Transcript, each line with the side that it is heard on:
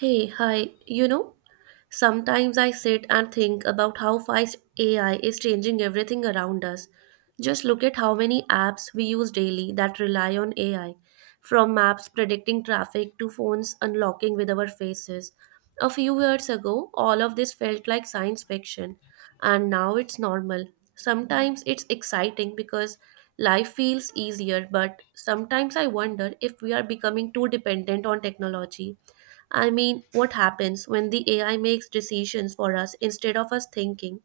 right: Hey, hi. You know, sometimes I sit and think about how fast AI is changing everything around us. Just look at how many apps we use daily that rely on AI, from maps predicting traffic to phones unlocking with our faces. A few years ago, all of this felt like science fiction, and now it's normal. Sometimes it's exciting because life feels easier, but sometimes I wonder if we are becoming too dependent on technology. I mean, what happens when the AI makes decisions for us instead of us thinking?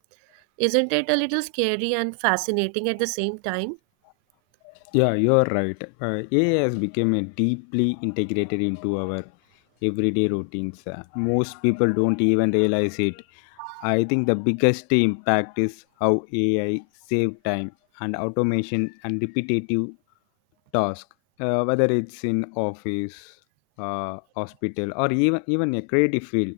right: Isn't it a little scary and fascinating at the same time?
left: Yeah, you're right. AI has become a deeply integrated into our everyday routines. Most people don't even realize it. I think the biggest impact is how AI save time and automation and repetitive task, whether it's in office, hospital, or even a creative field.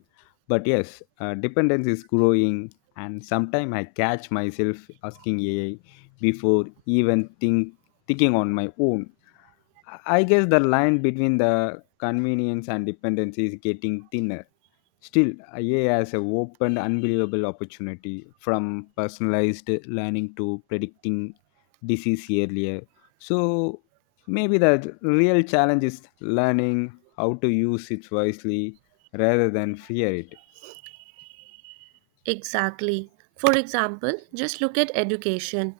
left: But yes, dependence is growing, and sometimes I catch myself asking ai before even think thinking on my own. I guess the line between the convenience and dependency is getting thinner. Still, ai has opened unbelievable opportunity, from personalized learning to predicting disease earlier. So maybe the real challenge is learning how to use it wisely rather than fear it.
right: Exactly. For example, just look at education.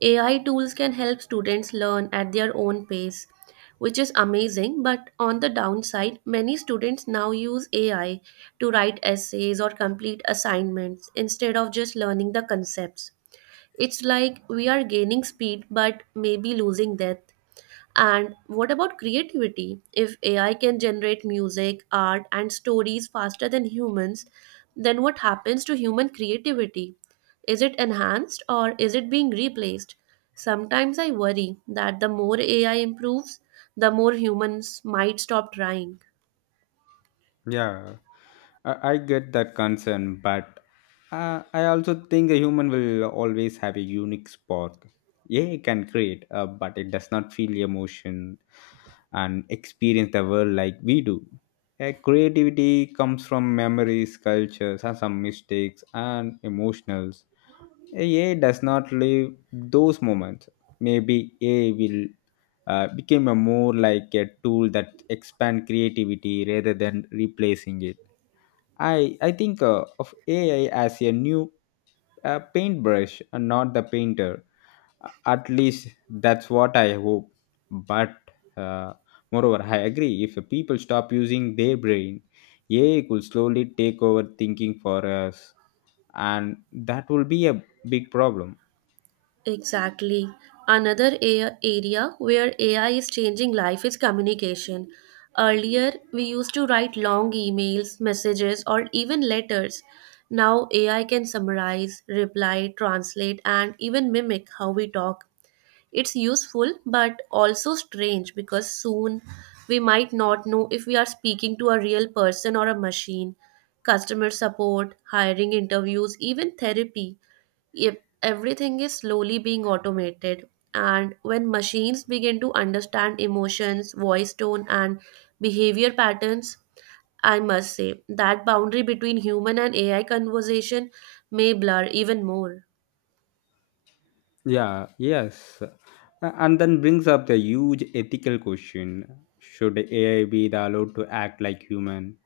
right: AI tools can help students learn at their own pace, which is amazing, but on the downside, many students now use AI to write essays or complete assignments instead of just learning the concepts. It's like we are gaining speed but maybe losing depth. And what about creativity? If AI can generate music, art, and stories faster than humans, then what happens to human creativity? Is it enhanced or is it being replaced? Sometimes I worry that the more AI improves, the more humans might stop trying.
left: Yeah, I get that concern, but I also think a human will always have a unique spark. Yeah, it can create, but it does not feel emotion and experience the world like we do. Creativity comes from memories, cultures, and some mistakes and emotionals. A does not live those moments. Maybe A will become a more like a tool that expand creativity rather than replacing it. I think of AI as a new paintbrush and not the painter. At least that's what I hope. But uh, moreover, I agree. If people stop using their brain, AI could slowly take over thinking for us, and that will be a big problem.
right: Exactly. Another area where AI is changing life is communication. Earlier, we used to write long emails, messages, or even letters. Now, AI can summarize, reply, translate, and even mimic how we talk. It's useful but also strange because soon we might not know if we are speaking to a real person or a machine. Customer support, hiring interviews, even therapy, if everything is slowly being automated, and when machines begin to understand emotions, voice tone, and behavior patterns, I must say that boundary between human and AI conversation may blur even more.
left: Yeah, yes. And then brings up the huge ethical question, should AI be the allowed to act like human?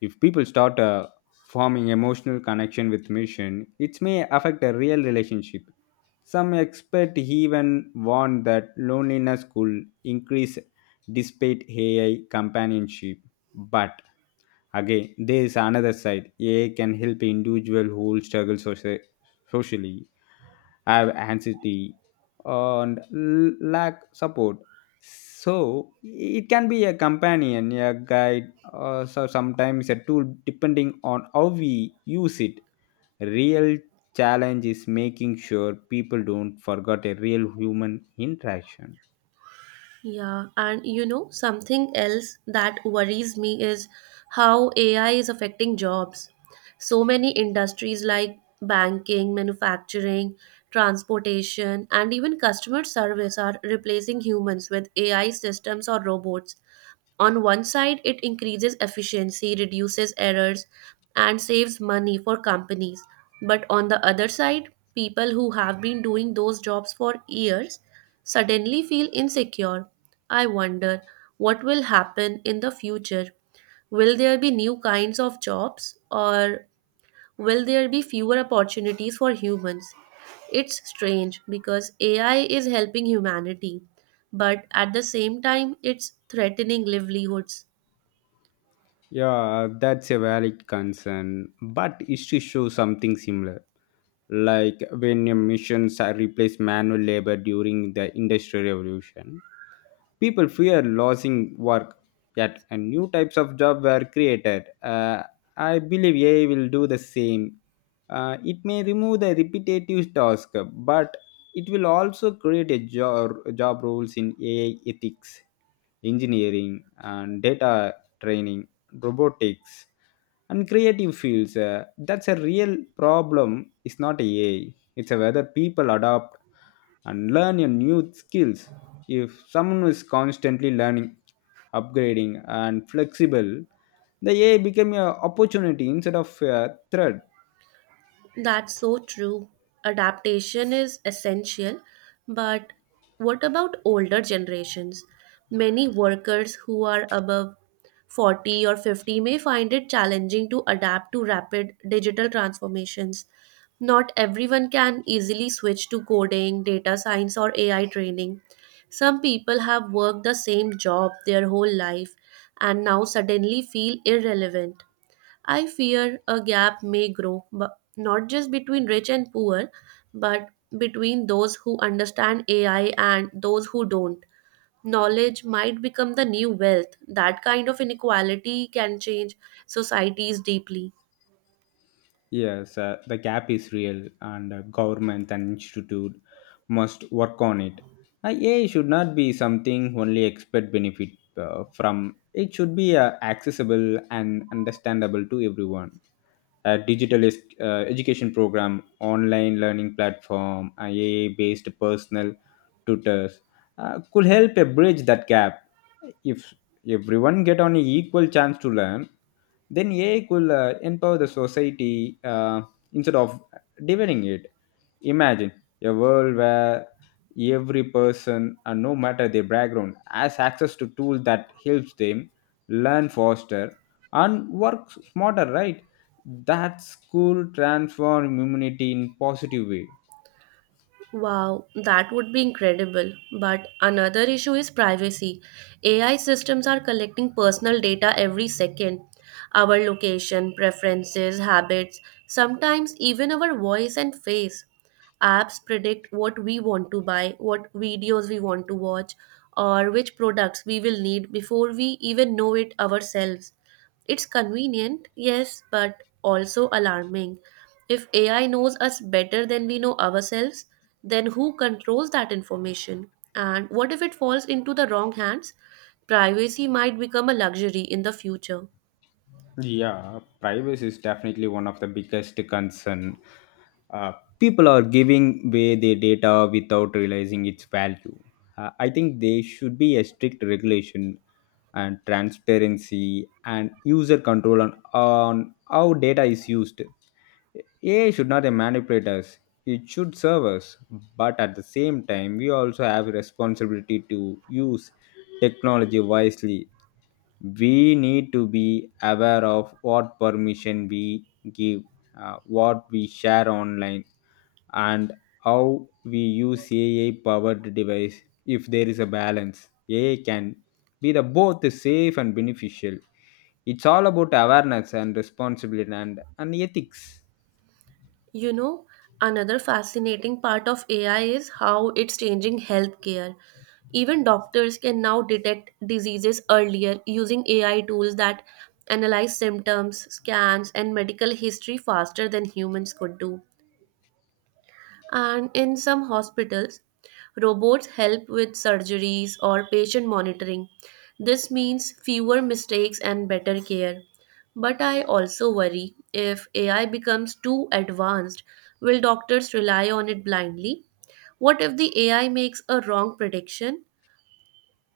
left: If people start forming emotional connection with machine, it may affect a real relationship. Some expert even warn that loneliness could increase despite AI companionship. But again, there is another side. AI can help individual who struggle socially, have anxiety, and lack support. So it can be a companion, a guide, or so sometimes a tool, depending on how we use it. Real challenge is making sure people don't forget a real human interaction.
right: Yeah, and you know, something else that worries me is how AI is affecting jobs. So many industries like banking, manufacturing, transportation, and even customer service are replacing humans with AI systems or robots. On one side, it increases efficiency, reduces errors, and saves money for companies. But on the other side, people who have been doing those jobs for years suddenly feel insecure. I wonder what will happen in the future. Will there be new kinds of jobs, or will there be fewer opportunities for humans? It's strange because AI is helping humanity, but at the same time, it's threatening livelihoods.
left: Yeah, that's a valid concern, but history shows something similar. Like when your missions are replaced manual labor during the Industrial Revolution, people fear losing work. Yet, and new types of job were created. I believe AI will do the same. It may remove the repetitive task, but it will also create a job, roles in AI ethics, engineering, and data training, robotics, and creative fields. That's a real problem. It's not ai, it's a whether people adopt and learn your new skills. If someone is constantly learning, upgrading, and flexible, the ai become an opportunity instead of a threat.
right: That's so true. Adaptation is essential, but what about older generations? Many workers who are above 40 or 50 may find it challenging to adapt to rapid digital transformations. Not everyone can easily switch to coding, data science, or AI training. Some people have worked the same job their whole life and now suddenly feel irrelevant. I fear a gap may grow, but not just between rich and poor, but between those who understand AI and those who don't. Knowledge might become the new wealth. That kind of inequality can change societies deeply.
left: Yes, the gap is real, and government and institute must work on it. AI should not be something only expert benefit from. It should be accessible and understandable to everyone. A digital education program, online learning platform, IA based personal tutors could help a bridge that gap. If everyone get on an equal chance to learn, then AI could empower the society, instead of dividing it. Imagine a world where every person, no matter their background, has access to tools that helps them learn faster and work smarter, right? That school transformed immunity in positive way.
right: Wow, that would be incredible. But another issue is privacy. AI systems are collecting personal data every second, our location, preferences, habits, sometimes even our voice and face. Apps predict what we want to buy, what videos we want to watch, or which products we will need before we even know it ourselves. It's convenient, yes, but also alarming. If AI knows us better than we know ourselves, then who controls that information? And what if it falls into the wrong hands? Privacy might become a luxury in the future.
left: Yeah, privacy is definitely one of the biggest concern. Uh, People are giving away their data without realizing its value. I think there should be a strict regulation and transparency and user control on how data is used. AI should not manipulate us. It should serve us, but at the same time, we also have a responsibility to use technology wisely. We need to be aware of what permission we give, what we share online, and how we use AI powered device. If there is a balance, AI can be the both safe and beneficial. It's all about awareness and responsibility and ethics.
right: You know, another fascinating part of AI is how it's changing healthcare. Even doctors can now detect diseases earlier using AI tools that analyze symptoms, scans, and medical history faster than humans could do. And in some hospitals, robots help with surgeries or patient monitoring. This means fewer mistakes and better care. But I also worry, if AI becomes too advanced, will doctors rely on it blindly? What if the AI makes a wrong prediction?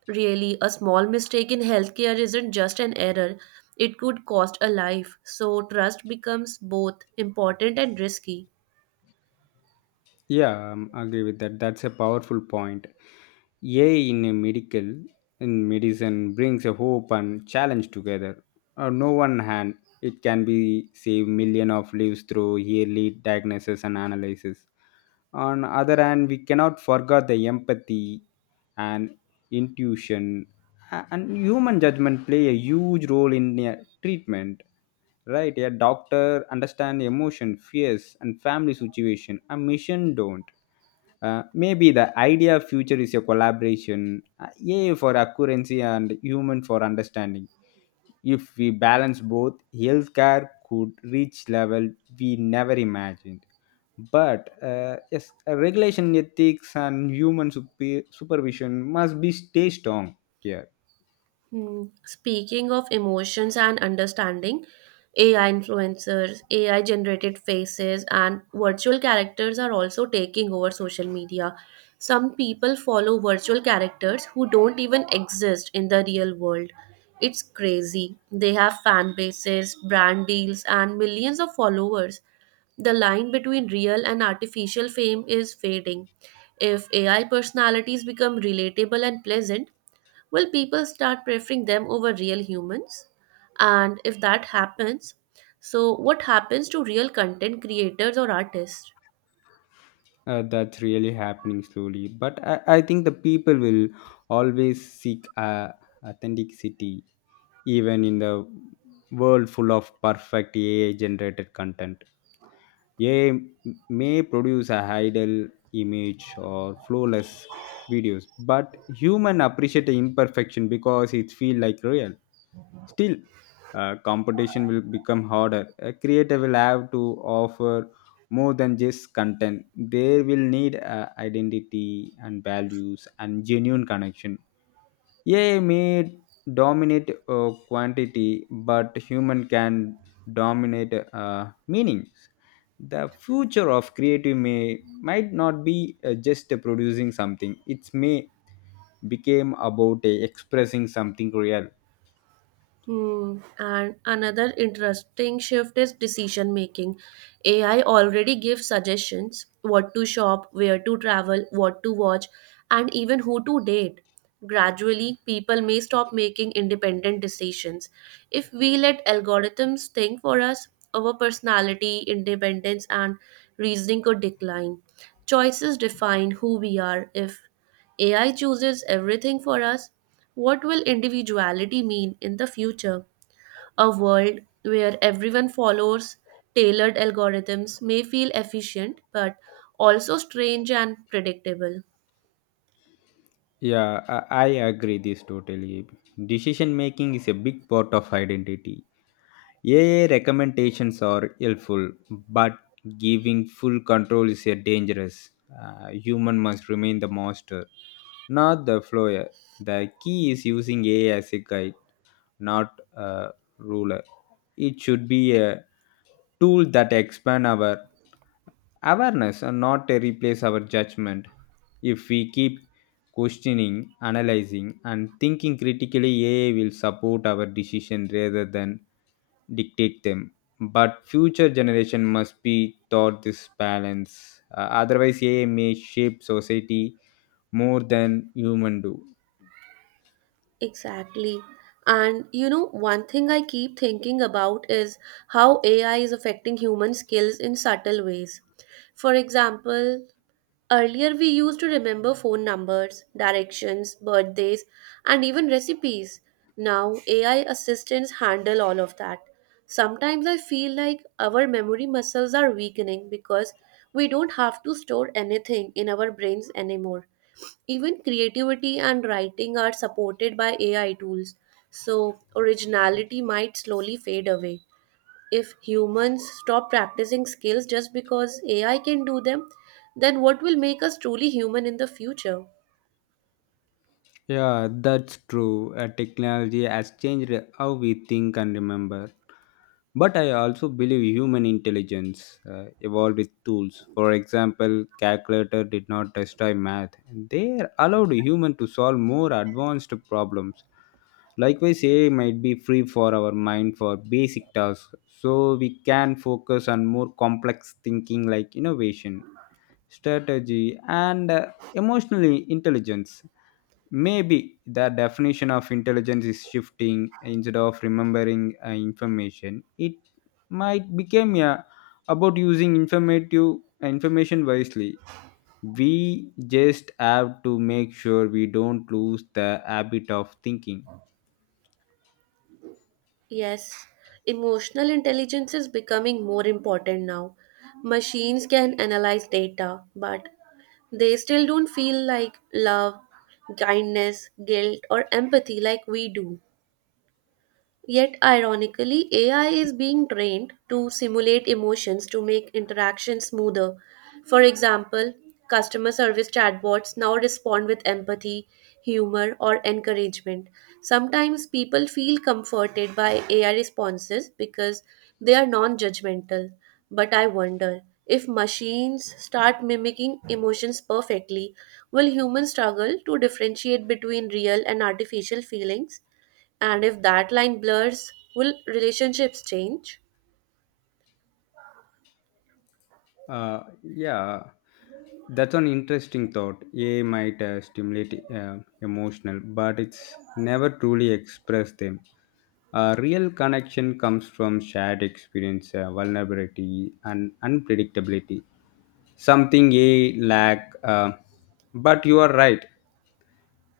right: Really, a small mistake in healthcare isn't just an error, it could cost a life. So, trust becomes both important and risky.
left: Yeah, I agree with that. That's a powerful point. AI in a medical In medicine, brings a hope and challenge together. On no one hand, it can be save million of lives through yearly diagnosis and analysis. On other hand, we cannot forget the empathy and intuition and human judgment play a huge role in a treatment. Right, a doctor understand emotion, fears, and family situation. A mission don't. Maybe the idea of future is a collaboration, AI for accuracy and human for understanding. If we balance both, healthcare could reach level we never imagined. But yes, regulation, ethics, and human supervision must be stay strong here.
right: Hmm. Speaking of emotions and understanding, AI influencers, AI generated faces, and virtual characters are also taking over social media. Some people follow virtual characters who don't even exist in the real world. It's crazy. They have fan bases, brand deals, and millions of followers. The line between real and artificial fame is fading. If AI personalities become relatable and pleasant, will people start preferring them over real humans? And if that happens, so what happens to real content creators or artists?
left: That's really happening slowly, but I think the people will always seek authenticity even in the world full of perfect AI generated content. AI may produce a ideal image or flawless videos, but human appreciate the imperfection because it feel like real. Still, competition will become harder. A creator will have to offer more than just content. They will need identity and values and genuine connection. AI may dominate quantity, but human can dominate meanings. The future of creative may might not be just producing something. It may became about expressing something real.
right: Hmm. And another interesting shift is decision making. AI already gives suggestions, what to shop, where to travel, what to watch, and even who to date. Gradually, people may stop making independent decisions. If we let algorithms think for us, our personality, independence, and reasoning could decline. Choices define who we are. If AI chooses everything for us, what will individuality mean in the future? A world where everyone follows tailored algorithms may feel efficient but also strange and predictable.
left: Yeah, I agree this totally. Decision making is a big part of identity. AI recommendations are helpful, but giving full control is a dangerous. Human must remain the master, not the follower. The key is using AI as a guide, not a ruler. It should be a tool that expand our awareness and not to replace our judgment. If we keep questioning, analyzing, and thinking critically, AI will support our decision rather than dictate them. But future generation must be taught this balance. Otherwise, ai may shape society more than human do.
right: Exactly. And you know, one thing I keep thinking about is how AI is affecting human skills in subtle ways. For example, earlier, we used to remember phone numbers, directions, birthdays, and even recipes. Now, AI assistants handle all of that. Sometimes I feel like our memory muscles are weakening because we don't have to store anything in our brains anymore. Even creativity and writing are supported by AI tools, so originality might slowly fade away. If humans stop practicing skills just because AI can do them, then what will make us truly human in the future?
left: Yeah, that's true. Technology has changed how we think and remember. But I also believe human intelligence evolved with tools. For example, calculator did not destroy math. They allowed human to solve more advanced problems. Likewise, AI might be free for our mind for basic tasks, so we can focus on more complex thinking like innovation, strategy, and emotional intelligence. Maybe the definition of intelligence is shifting. Instead of remembering information, it might become about using informative information wisely. We just have to make sure we don't lose the habit of thinking.
right: Yes, emotional intelligence is becoming more important now. Machines can analyze data, but they still don't feel like love, kindness, guilt, or empathy like we do. Yet, ironically, AI is being trained to simulate emotions to make interactions smoother. For example, customer service chatbots now respond with empathy, humor, or encouragement. Sometimes people feel comforted by AI responses because they are non judgmental. But I wonder, if machines start mimicking emotions perfectly, will humans struggle to differentiate between real and artificial feelings? And if that line blurs, will relationships change?
left: Uh, yeah, that's an interesting thought. AI might stimulate emotional, but it's never truly express them. A real connection comes from shared experience, vulnerability, and unpredictability. Something a I lack. But you are right.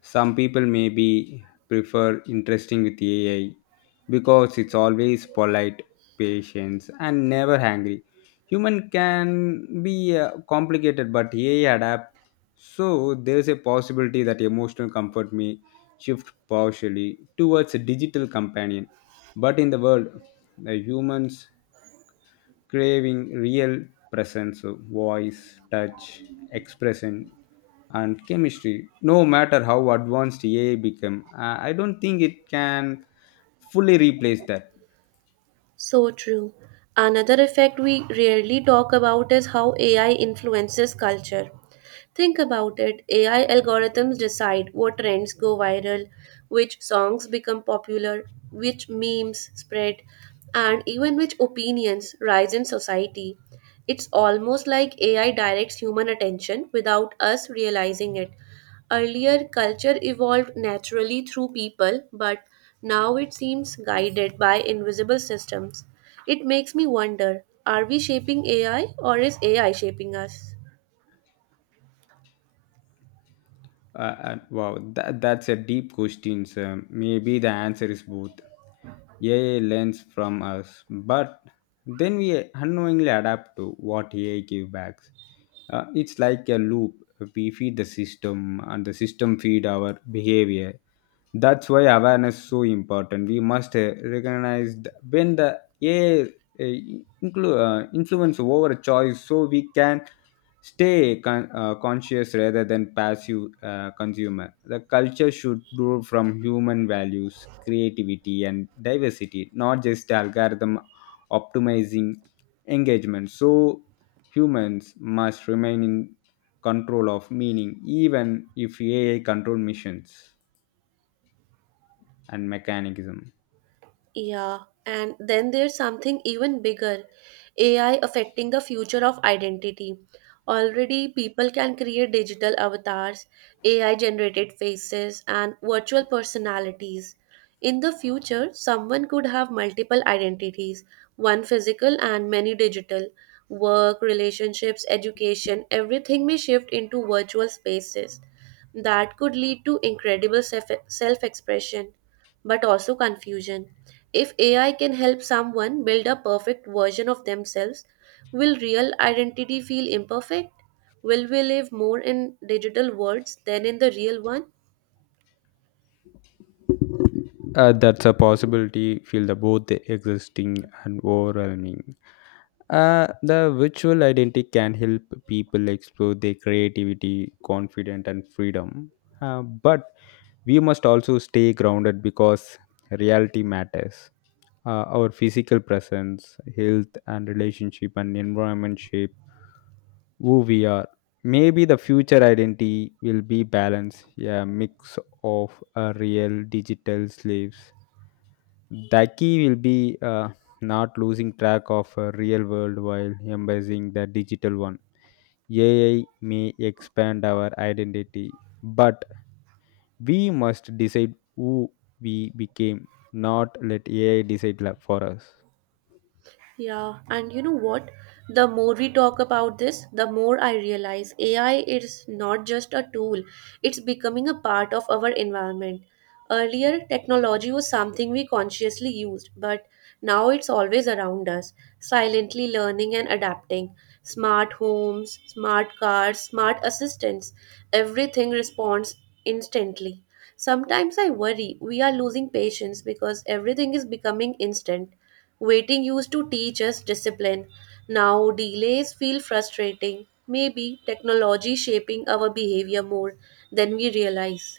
left: Some people maybe prefer interesting with AI because it's always polite, patient, and never hungry. Human can be complicated, but AI adapt. So there's a possibility that emotional comfort may shift partially towards a digital companion. But in the world, the humans craving real presence, voice, touch, expression, and chemistry. No matter how advanced AI become, I don't think it can fully replace that.
right: So true. Another effect we rarely talk about is how AI influences culture. Think about it, AI algorithms decide what trends go viral, which songs become popular, which memes spread, and even which opinions rise in society. It's almost like AI directs human attention without us realizing it. Earlier, culture evolved naturally through people, but now it seems guided by invisible systems. It makes me wonder, are we shaping AI or is AI shaping us?
left: Uh, wow, that's a deep question, sir. Maybe the answer is both. AI learns from us, but then we unknowingly adapt to what AI gives back. It's like a loop. We feed the system, and the system feed our behavior. That's why awareness is so important. We must recognize when the AI influence over a choice, so we can stay conscious rather than passive consumer. The culture should grow from human values, creativity, and diversity, not just algorithm optimizing engagement. So humans must remain in control of meaning, even if AI control missions and mechanism.
right: Yeah, and then there's something even bigger, AI affecting the future of identity. Already, people can create digital avatars, AI generated faces, and virtual personalities. In the future, someone could have multiple identities, one physical and many digital. Work, relationships, education, everything may shift into virtual spaces. That could lead to incredible self expression but also confusion. If AI can help someone build a perfect version of themselves, will real identity feel imperfect? Will we live more in digital worlds than in the real one?
left: That's a possibility, feel the both existing and overwhelming. The virtual identity can help people explore their creativity, confidence, and freedom. But we must also stay grounded because reality matters. Our physical presence, health, and relationship and environment shape who we are. Maybe the future identity will be balanced, a mix of real digital slaves. The key will be not losing track of a real world while embracing the digital one. AI may expand our identity, but we must decide who we became, not let AI decide for us.
right: Yeah, and you know what? The more we talk about this, the more I realize AI is not just a tool, it's becoming a part of our environment. Earlier, technology was something we consciously used, but now it's always around us, silently learning and adapting. Smart homes, smart cars, smart assistants, everything responds instantly. Sometimes I worry we are losing patience because everything is becoming instant. Waiting used to teach us discipline. Now delays feel frustrating. Maybe technology shaping our behavior more than we realize.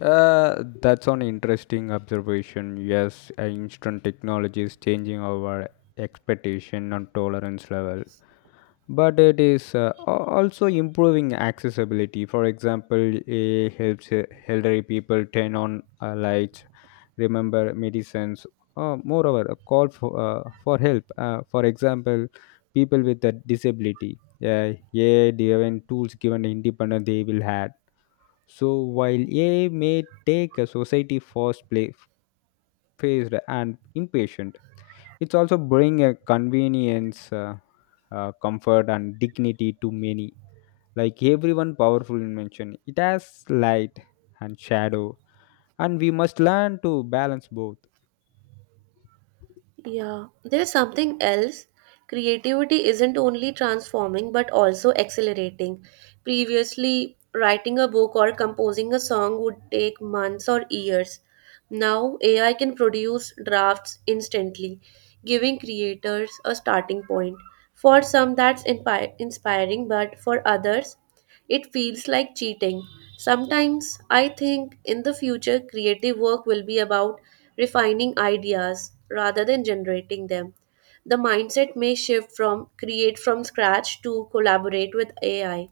left: That's an interesting observation. Yes, instant technology is changing our expectation and tolerance level, but it is also improving accessibility. For example, it helps elderly people turn on lights, remember medicines. Moreover, a call for help. For example, people with a disability. Yeah, yeah, given tools given independent they will have. So while AI may take a society fast play phased and impatient, it's also bring a convenience, comfort and dignity to many. Like everyone powerful invention, it has light and shadow, and we must learn to balance both.
right: Yeah, there's something else. Creativity isn't only transforming but also accelerating. Previously, writing a book or composing a song would take months or years. Now, AI can produce drafts instantly, giving creators a starting point. For some, that's inspiring, but for others, it feels like cheating. Sometimes I think in the future, creative work will be about refining ideas rather than generating them. The mindset may shift from create from scratch to collaborate with AI.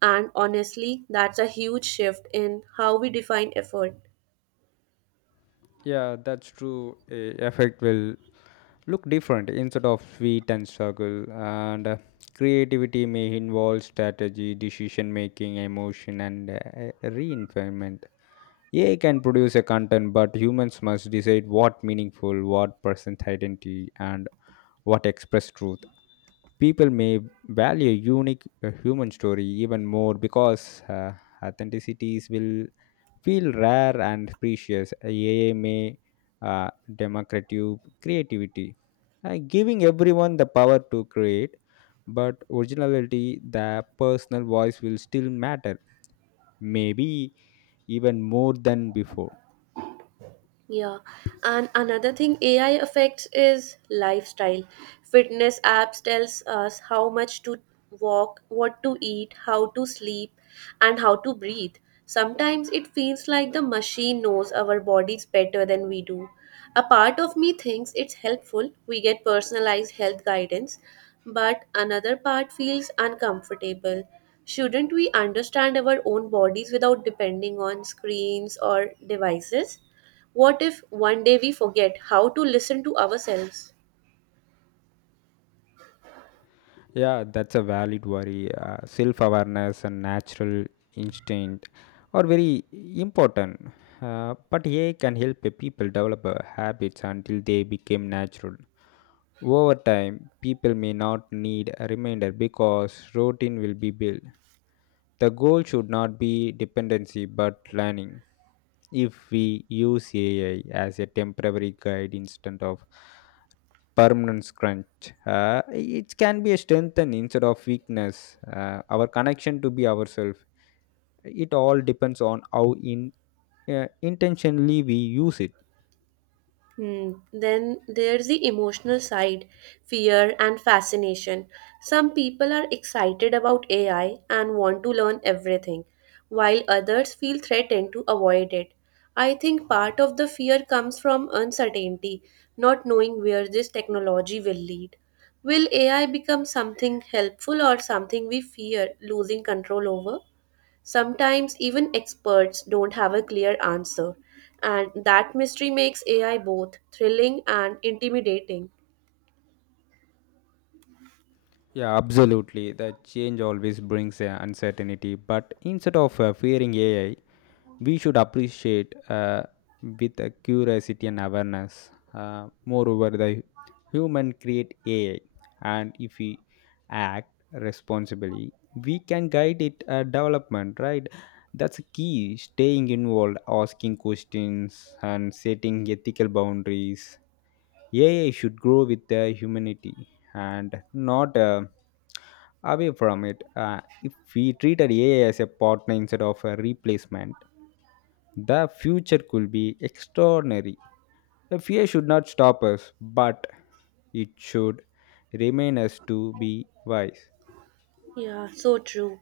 right: And honestly, that's a huge shift in how we define effort.
left: Yeah, that's true. A effect will look different instead of sweet and struggle. And creativity may involve strategy, decision making, emotion, and reinforcement. AI can produce a content, but humans must decide what meaningful, what present identity, and what express truth. People may value unique human story even more because authenticity will feel rare and precious. AI may uh, democratic creativity, giving everyone the power to create, but originality, the personal voice will still matter, maybe even more than before.
right: Yeah, and another thing AI affects is lifestyle. Fitness apps tells us how much to walk, what to eat, how to sleep, and how to breathe. Sometimes it feels like the machine knows our bodies better than we do. A part of me thinks it's helpful, we get personalized health guidance, but another part feels uncomfortable. Shouldn't we understand our own bodies without depending on screens or devices? What if one day we forget how to listen to ourselves?
left: Yeah, that's a valid worry. Self awareness and natural instinct are very important. But AI can help a people develop habits until they become natural. Over time, people may not need a reminder because routine will be built. The goal should not be dependency but learning. If we use AI as a temporary guide instead of permanent crunch, it can be a strength and instead of weakness. Our connection to be ourselves. It all depends on how in intentionally we use it.
right: Hmm. Then there's the emotional side, fear and fascination. Some people are excited about AI and want to learn everything, while others feel threatened to avoid it. I think part of the fear comes from uncertainty, not knowing where this technology will lead. Will AI become something helpful or something we fear losing control over? Sometimes even experts don't have a clear answer, and that mystery makes AI both thrilling and intimidating.
left: Yeah, absolutely. The change always brings uncertainty, but instead of fearing AI, we should appreciate with a curiosity and awareness. Moreover, the human create AI, and if we act responsibly, we can guide it development. Right, that's key. Staying involved, asking questions, and setting ethical boundaries. AI should grow with the humanity and not. Away from it. If we treated AI as a partner instead of a replacement, the future could be extraordinary. The fear should not stop us, but it should remain us to be wise.
right: Yeah, so true.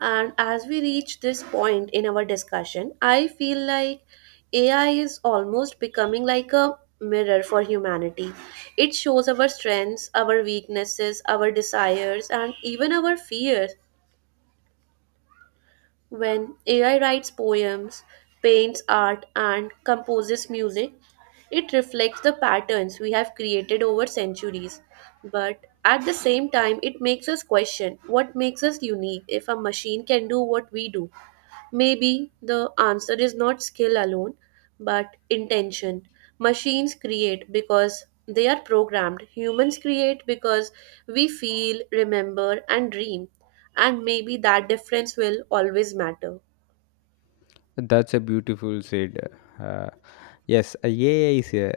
right: And as we reach this point in our discussion, I feel like AI is almost becoming like a mirror for humanity. It shows our strengths, our weaknesses, our desires, and even our fears. When AI writes poems, paints art, and composes music, it reflects the patterns we have created over centuries. But at the same time, it makes us question what makes us unique if a machine can do what we do. Maybe the answer is not skill alone, but intention. Machines create because they are programmed, humans create because we feel, remember, and dream. And maybe that difference will always matter.
left: That's a beautiful said. Uh, yes, a AI is a,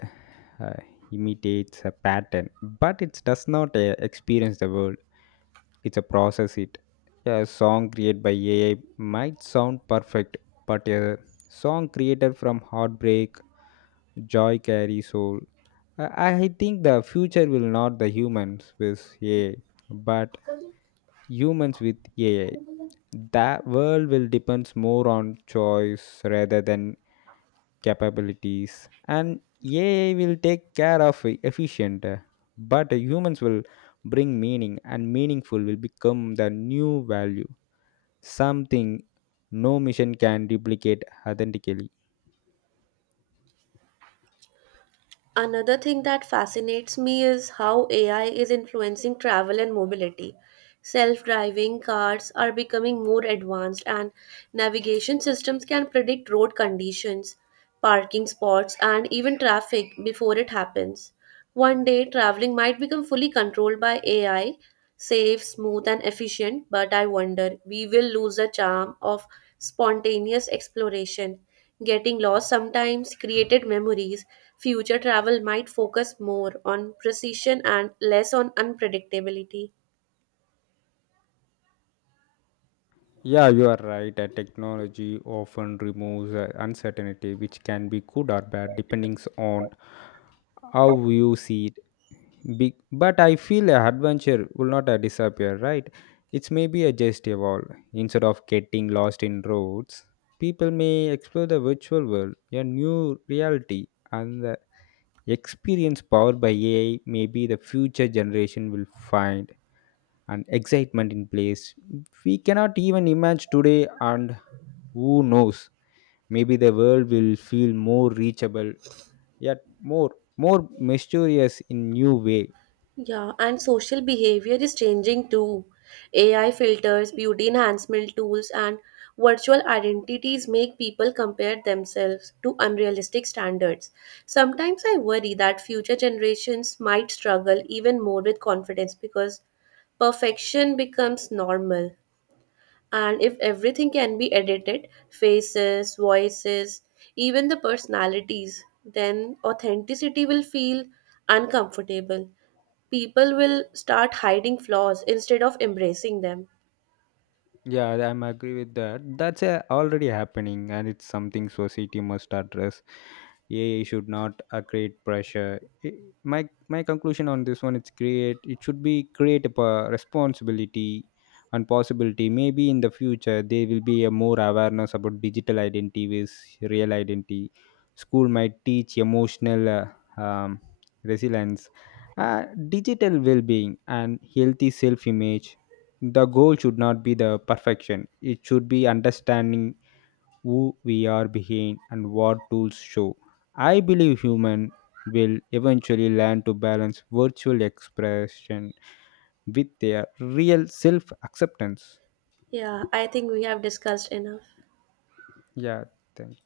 left: uh, imitates a pattern, but it does not experience the world. It's a process it a song created by ai might sound perfect, but a song created from heartbreak joy carry soul. I think the future will not the humans with ai but humans with ai. The world will depends more on choice rather than capabilities, and ai will take care of efficient, but humans will bring meaning and meaningful will become the new value, something no mission can duplicate authentically.
right: Another thing that fascinates me is how AI is influencing travel and mobility. Self driving cars are becoming more advanced, and navigation systems can predict road conditions, parking spots, and even traffic before it happens. One day, traveling might become fully controlled by AI, safe, smooth, and efficient, but I wonder we will lose the charm of spontaneous exploration. Getting lost sometimes created memories. Future travel might focus more on precision and less on unpredictability.
left: Yeah, you are right. Technology often removes uncertainty, which can be good or bad depending on how you see it. But I feel adventure will not disappear, right? It's maybe a just evolve. Instead of getting lost in roads, people may explore the virtual world, a new reality, and the experience powered by AI. Maybe the future generation will find and excitement in place we cannot even imagine today, and who knows, maybe the world will feel more reachable yet more more mysterious in new way.
right: Yeah, and social behavior is changing too. AI filters, beauty enhancement tools, and virtual identities make people compare themselves to unrealistic standards. Sometimes I worry that future generations might struggle even more with confidence because perfection becomes normal. And if everything can be edited, faces, voices, even the personalities, then authenticity will feel uncomfortable, people will start hiding flaws instead of embracing them.
left: Yeah, I'm agree with that. That's already happening, and it's something society must address. AI should not create pressure. I my conclusion on this one, it's create. It should be create a responsibility and possibility. Maybe in the future there will be a more awareness about digital identity with real identity. School might teach emotional resilience, digital well-being, and healthy self-image. The goal should not be the perfection, it should be understanding who we are behind and what tools show. I believe human will eventually learn to balance virtual expression with their real self acceptance.
right: Yeah, I think we have discussed enough.
left: Yeah, thank